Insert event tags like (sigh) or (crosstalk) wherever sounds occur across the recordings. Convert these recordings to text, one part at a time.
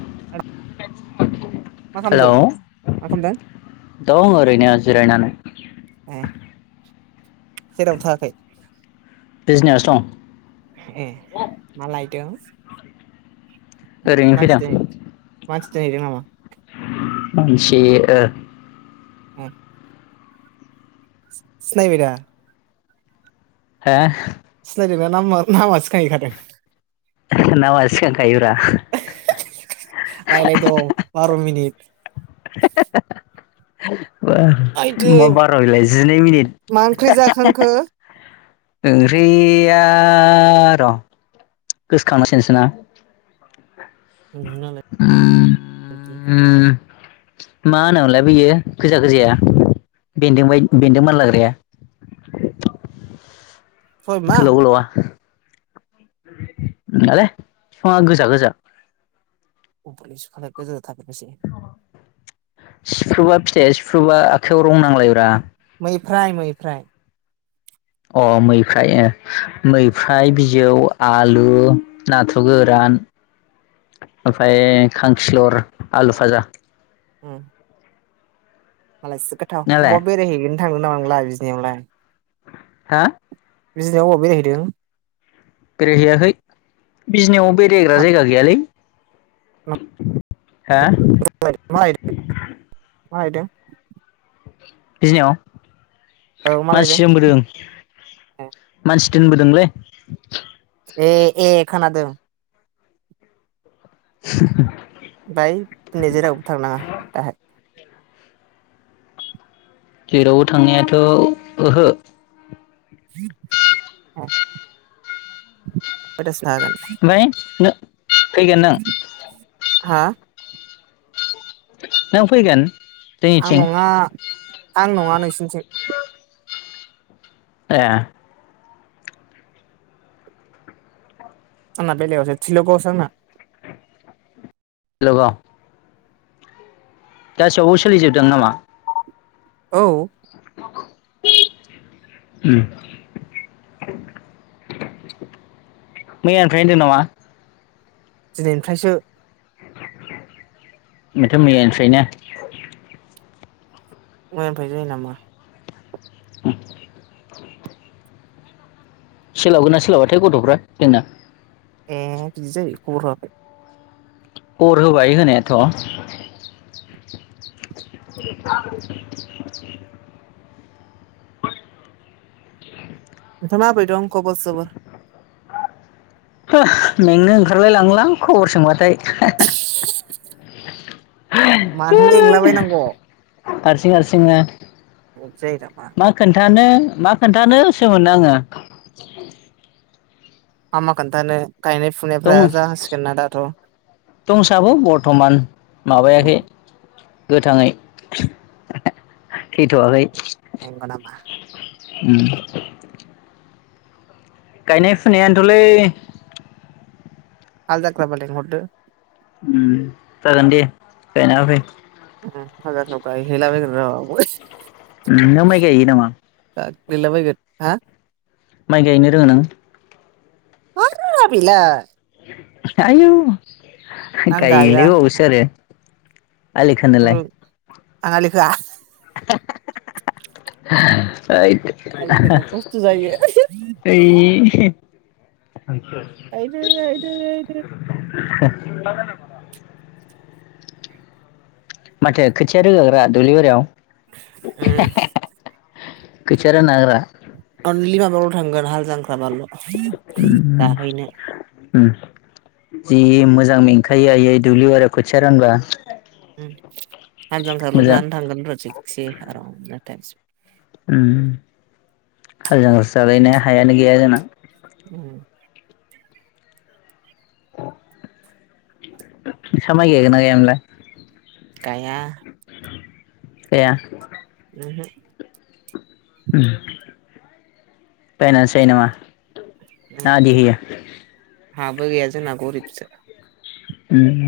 (unintelligible) मा (unintelligible) हेलौ खालामदों मा खालामदों दं ओरैनो जिरायनानै ए जेरावबो थाङाखै बिजनियावसो दं ए मा लायदों (inaudible) ओरैनो फैदां मानसि मानसि दोनहैदों नामा? मानसि ओ औ सि-सिनायबाय दा हा सिनायदोबा नामार नामा सिखांहैखादों नामा सिखांखायो ब्रा रायलाय दं बार' मिनिट (unintelligible) (unintelligible) आइदै मा बार' बेलाय जिनै मा ओंख्रि मिनिट जाखांखो ओंख्रिया र' गोसोखांनांसिगोनसो ना नोंनालाय उम (unintelligible) मा होनोमलाय बियो गोजा गोजाया बेन्दों बा बेन्दों मानलाग्राया सय मा गोलाव गोलावआ नोंङा ले बिफाना गोजा गोजा (unintelligible) खादोब इसे सिफ्रुबा सिफ्रुबा आखाइायाव रं नांलायब्रा मैफ्राय मैफ्राय अ मैफ्राय मैफ्राय बिजौ आलु नाथुर गोरान ओमफ्राय खांखिलर आलु भाजा उम मालायसो गोथाव नोंहालाय बहा बेरायहैगोन थांगोन नामा नोंलाय बिजनियावलाय हा बिजिनियाव अबाव बेरायहैदों? बेरायहैयाखै बिजनियाव बेरायग्रा जायगा गैयालै (inaudible) हा मा लायदों मा लायदों बिजनियाव औ मा लायदों मानसि दोनबोदों मानसि दोनबोदोंलै ए ए खोनादों। (inaudible) फाय दिनि जेरावबो थांनाङा दाहाय? जेरावबो थांनायाथ' ओहो। (unintelligible) ओमफाय नो फैगोन नों? हा? नों फैगोन? आं जोंनिथिं नङा। आं नङा नोंसिथिं। ए आंना बेेलेगावसो थिलगावसो आंना। लगाव गासैयावबो सोलिजोबदों नामा? औ मैयानिफ्राय होनदों नामा? दिनैनिफ्रायसो। माथो मैयानिफ्रायनो? मैयानिफाय जायो नामा? (inaudible) सोलाबगोन ना सोलाबाथाय गथ'फ्रा जोंना! ए बिदि जायो खबर होआखै? खबर होबाय होनायाथ'। नोथां मााब्रै दं खबर सबर? मेंनो ओंखारलाय लाङो लां खबर सोंबाथाय। मानो मेंलाबायनांग'? हारसिं हारसिंना जायो नामा मा खोन्थानो! मा खोन्थानोसो मोनो आङो। आ मा खोनथानो दं दंसाबो बर्थमान माबायाखै। गोथाङै थैथ'वाखै। नंगौ नामा? उम गायनाय फुनायानोथ'लै! हाल जांख्राबा लेंहरदो। उम जागोन दे गायना होफै। उम हाल जांख्रायाव गायहैला बायगोनरा (inaudible) नोंना माइ गायो नामा? गाग्लिलाबायगोन हा? माइ गायनो रोङो नों? मानो रोङा बेलाय। आयौ। आं गाया गायलाय बावोसो आरो। आलि खोनोलाय? आं आलि खोआ। (inaudible) ऐद आलिखोनो खस्थ' जायो ऐ गायदो गायदो गायदो (inaudible) (inaudible) माथो खोथिया रोगाग्रा दुब्लि बारियाव। उम। खोथिया रानना होग्रा। अनलि माबायावल' थांगोन हालजां - माबाल' जाहैनो। उम जि मोजां मेंखायो आयै दुब्लियाव आरो खोथिया रानबा। हालजांख्राल' मोजां जानो थांगोनब्रा थिकसे आरामनो। (inaudible) उम हाल जांख्रासो जालायनो हायानो गैया जोंना। उम। (inaudible) नोंसा माइ गायगोनना गाया मोनलाय? गाया। गाया। उम हो। उम बायनासो जायो नामा? ना आदि होयो? हा बो गैया जोंना गरिब सो। उम।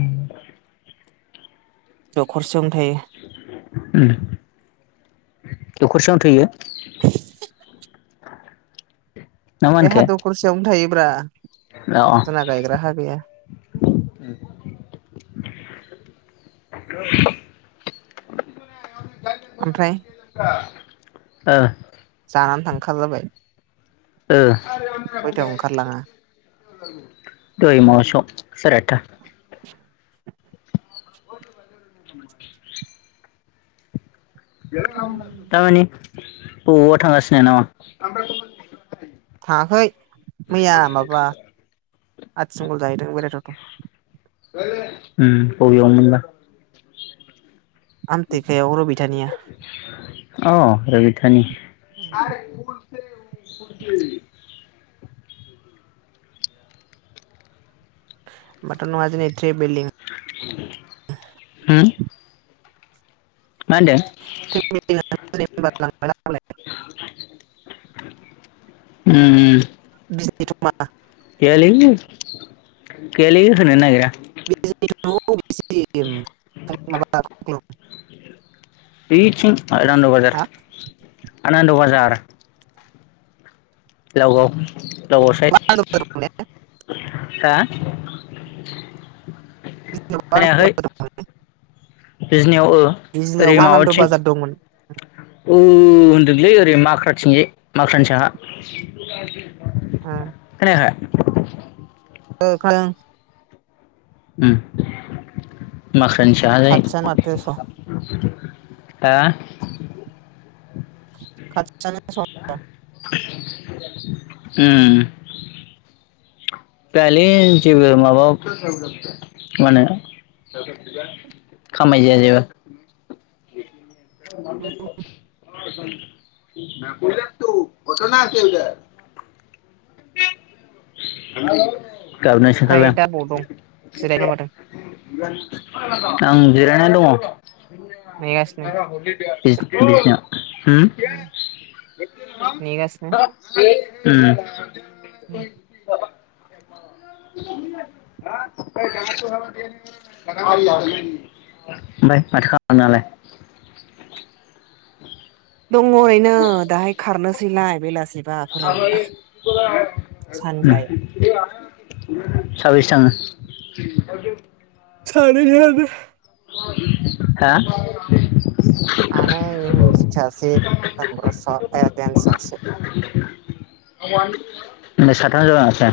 दखरसेयावनो थायो। उम दखरसेयावनो थोयो? (inaudible) ना मा बे हा होनखो दरखरसेयावनो थायो। ब्रा अ जोंना गायग्रा हा गैया। (inaudible) ओमफ्राय (unintelligible) ओ। आनानै थांखा जाबाय ओ खयथायाव ओंखारलाङा दय माबा सोआव साराय आतता दा मानि बबावबा थांगासिनो नामा? थाङाखै मैया माबा आथि मंगल जाहदों बेराय थावथाव उम बबेयावमोन‌ बा? आमतेकायाव रबिथानिया अ रबितानि (unintelligible) (unintelligible) बाथ' नोंआ दिनै ट्रेभेलिं हम मा होनदो? (unintelligible) उम (unintelligible) गैयालै गैयालै होनो नो नागिरा (unintelligible) (unintelligible) (unintelligible) बेथिं आनन्द बाजार हा आनन्द बाजार लाव गाव लावगाव साइद हा खोनायाखै (unintelligible) बिजनियाव ओ ओरै बिजनियावबो आनान्द माबाथिं बाजार दंमोन औ होनदोंलै ओरै माख्राथिंजाय माख्रानि साहा खोनायाखै? औ खोनादों। उम माख्रानि खाथियानो माथोस' हो खाथियानो दस' उम जायालै जेबो माबा मा होनो खामाय जाया जेबो (inaudible) (unintelligible) (inaudible) गाबनोसो ओमफ्राय ओंखारबाय दा बबाव दं जिरायना मादों आं आं जिरायना दङ। नेगासिनो (inaudible) उम नेगासिनो उम। (inaudible) उम (inaudible) ओमफ्राय माथो खालामदो दालाय दङ ओरैनो दाहाय खारनोसैलाय बेलासि (inaudible) सानबाय साबेसे थाङो? (inaudible) सानै खारहांदो हा सानै (inaudible) ओमबालाय साथाम जाबाय माथो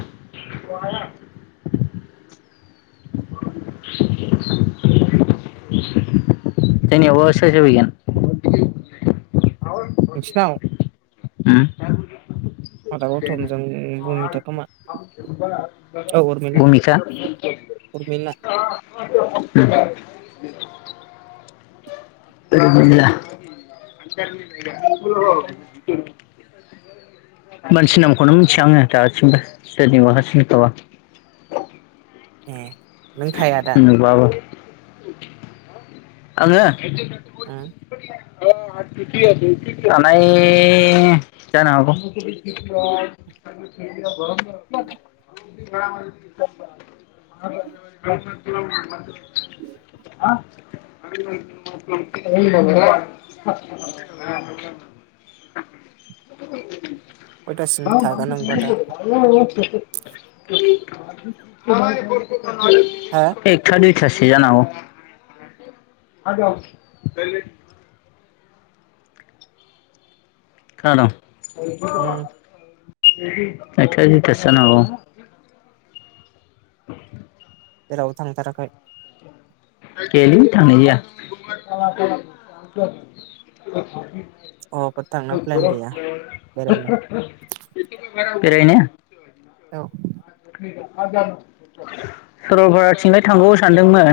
(inaudible) जोंनियावबा सोर सोर फैगोन नोंसिनाव आदा गौथमजों भुमिता खोमा औ उम उरमिला भुमिखा उरमिला (inaudible) मानसि नामखौनो मिथिया आङो दासिमबो सोरनिखौबा सोरनिखौबा उम। नुबाबो आङो? उम (inaudible) (inaudible) थानाय जानो हागौ (inaudible) थ। (inaudible) म खयथासिम थागोन (inaudible) नोंबा दा मानि। एखाद हो (inaudible) सासे जानांगौ। आ जाव। खोनादों। उम खथ (inaudible) एगथा दुयथासो जानो हागौ। जेरावबो थांथाराखै। गैयालै थांनाय अबावबो थांनो प्लेन गैया जायाखै। बेरायनो (unintelligible) बेरायनो? औ सर'लपारा थिंलाय थांगौ सानदोंमोन।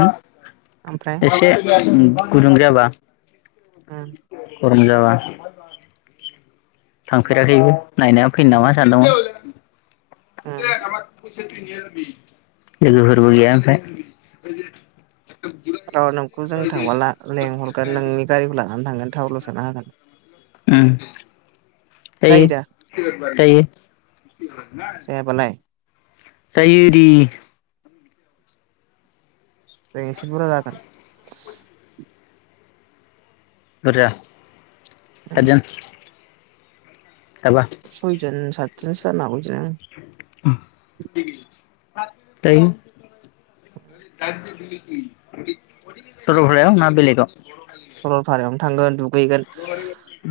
ओमफ्राय एसे उम गुदुं जाबा उम। फरायनाय जाबा थांफेराखैबो नायना फैनो उम नामा सानदोंमोन। उम (unintelligible) लोगोफोरबो गैया ओमफ्राय। र' नोंखौ जों थांब्ला ला लेंहरगोन नोंनि गारिखौ लानानै थांगोन थावल' स सोना होगोन। उम दायो जायो दा दायो। जायाबालाय जायो दे। जों एसे बुरजा जागोन। बुरजा? उम सादजोन। सयजन साद थ्रोस जानो हागौलै। जों दायो दा (unintelligible) सरलपारायाव ना बेलेगाव? सरलपारायावनो थांगोन दुग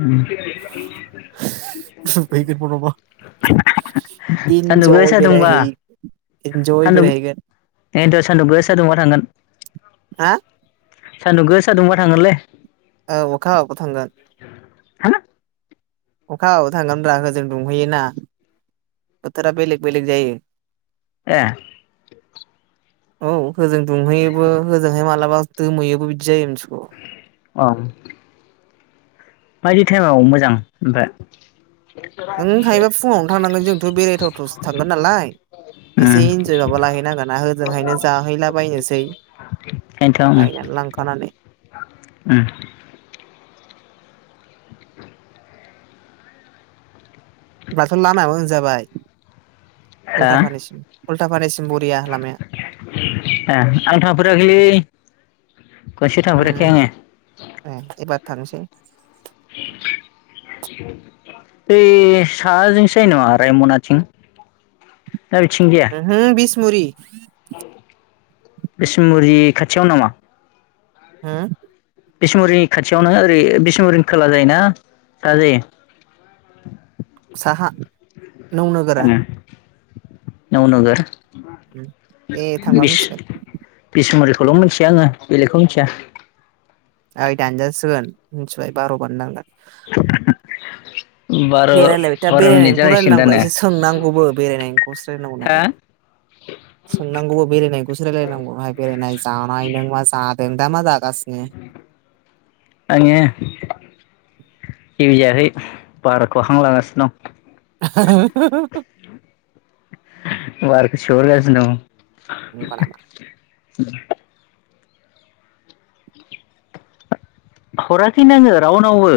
उम सान्दुं इन्जय गोसा दुंबा बेरायहै इन्जय बेरायहैगोन। दायनथ' सान्दुं गोसा दुंबा थांगोन। हा सानदुं गोसा दुंबा थांगोनलै। औ अखा हाबाबो थांगोन। हा अखा हाबाबो थांगोनब्रा होजों दुंहैयोना बोथोरा बेलेग बेलेग जायो। ए औ होजों दुंहैयोबो होजोंहाय मालाबा दोमैयोबो बिदि जायो मोन (unintelligible) औ। बायदि टाइमाव मोजां ओमफ्राय। नों हायोबा फुङावनो थांनांगोन जोंथ' बेरायथावथावसो थांगोन नालाय एसे ओम इन्जयबो लाहैनांगोना होजोंहायनो जाहैलाबायनोसै बेनोथ' ओम बायनानै लांखानानै। ओम दाथ' लामया मो जाबाय। हा बरिया लामाया आं थांफेराखैलै खनसे थांफेराखै आङो। थांनोसै। बै साहाजोंसो जायो नामा रायमनाथिं? ना बिथिं जाया? मुरि बिसमुरि खाथियाव नामा? होम? बिसमुरिनि खाथियावनो ओरै बिसमुरिनि खोला जायो ना साहा जायो? साहा। नौ नोगोरा। नौ नोगोर। उम दे थांबा बिस मिथिगोन बिसमुरि। बेखौल' मिथिया आङो बेलेगखौ मिथिया। ओइ दानजासिगोन मिथिबाय बार'बानो दानगोन। (inaudible) दे रायलायबाय था बार' मिनिट बेरायनायनिखौ जागायसिगोन रायलायनांगौ दा ब्रा नो एसे सोंनांगौबो बेरायनायनिखौसो रायायनांगौ हा नालाय सोंनांगौबो बेरायनायखौसो रायलायनांगौ बाय बेरायनाय जानाय नों मा जा नों दा मा जा आङो जेबो जायाखै बारखौ हां लागासिनो दं। (inaudible) बारखौ सोहरगासिनो दं। नंगो नामा? (inaudible) हराखैनो आङो रावनावबो।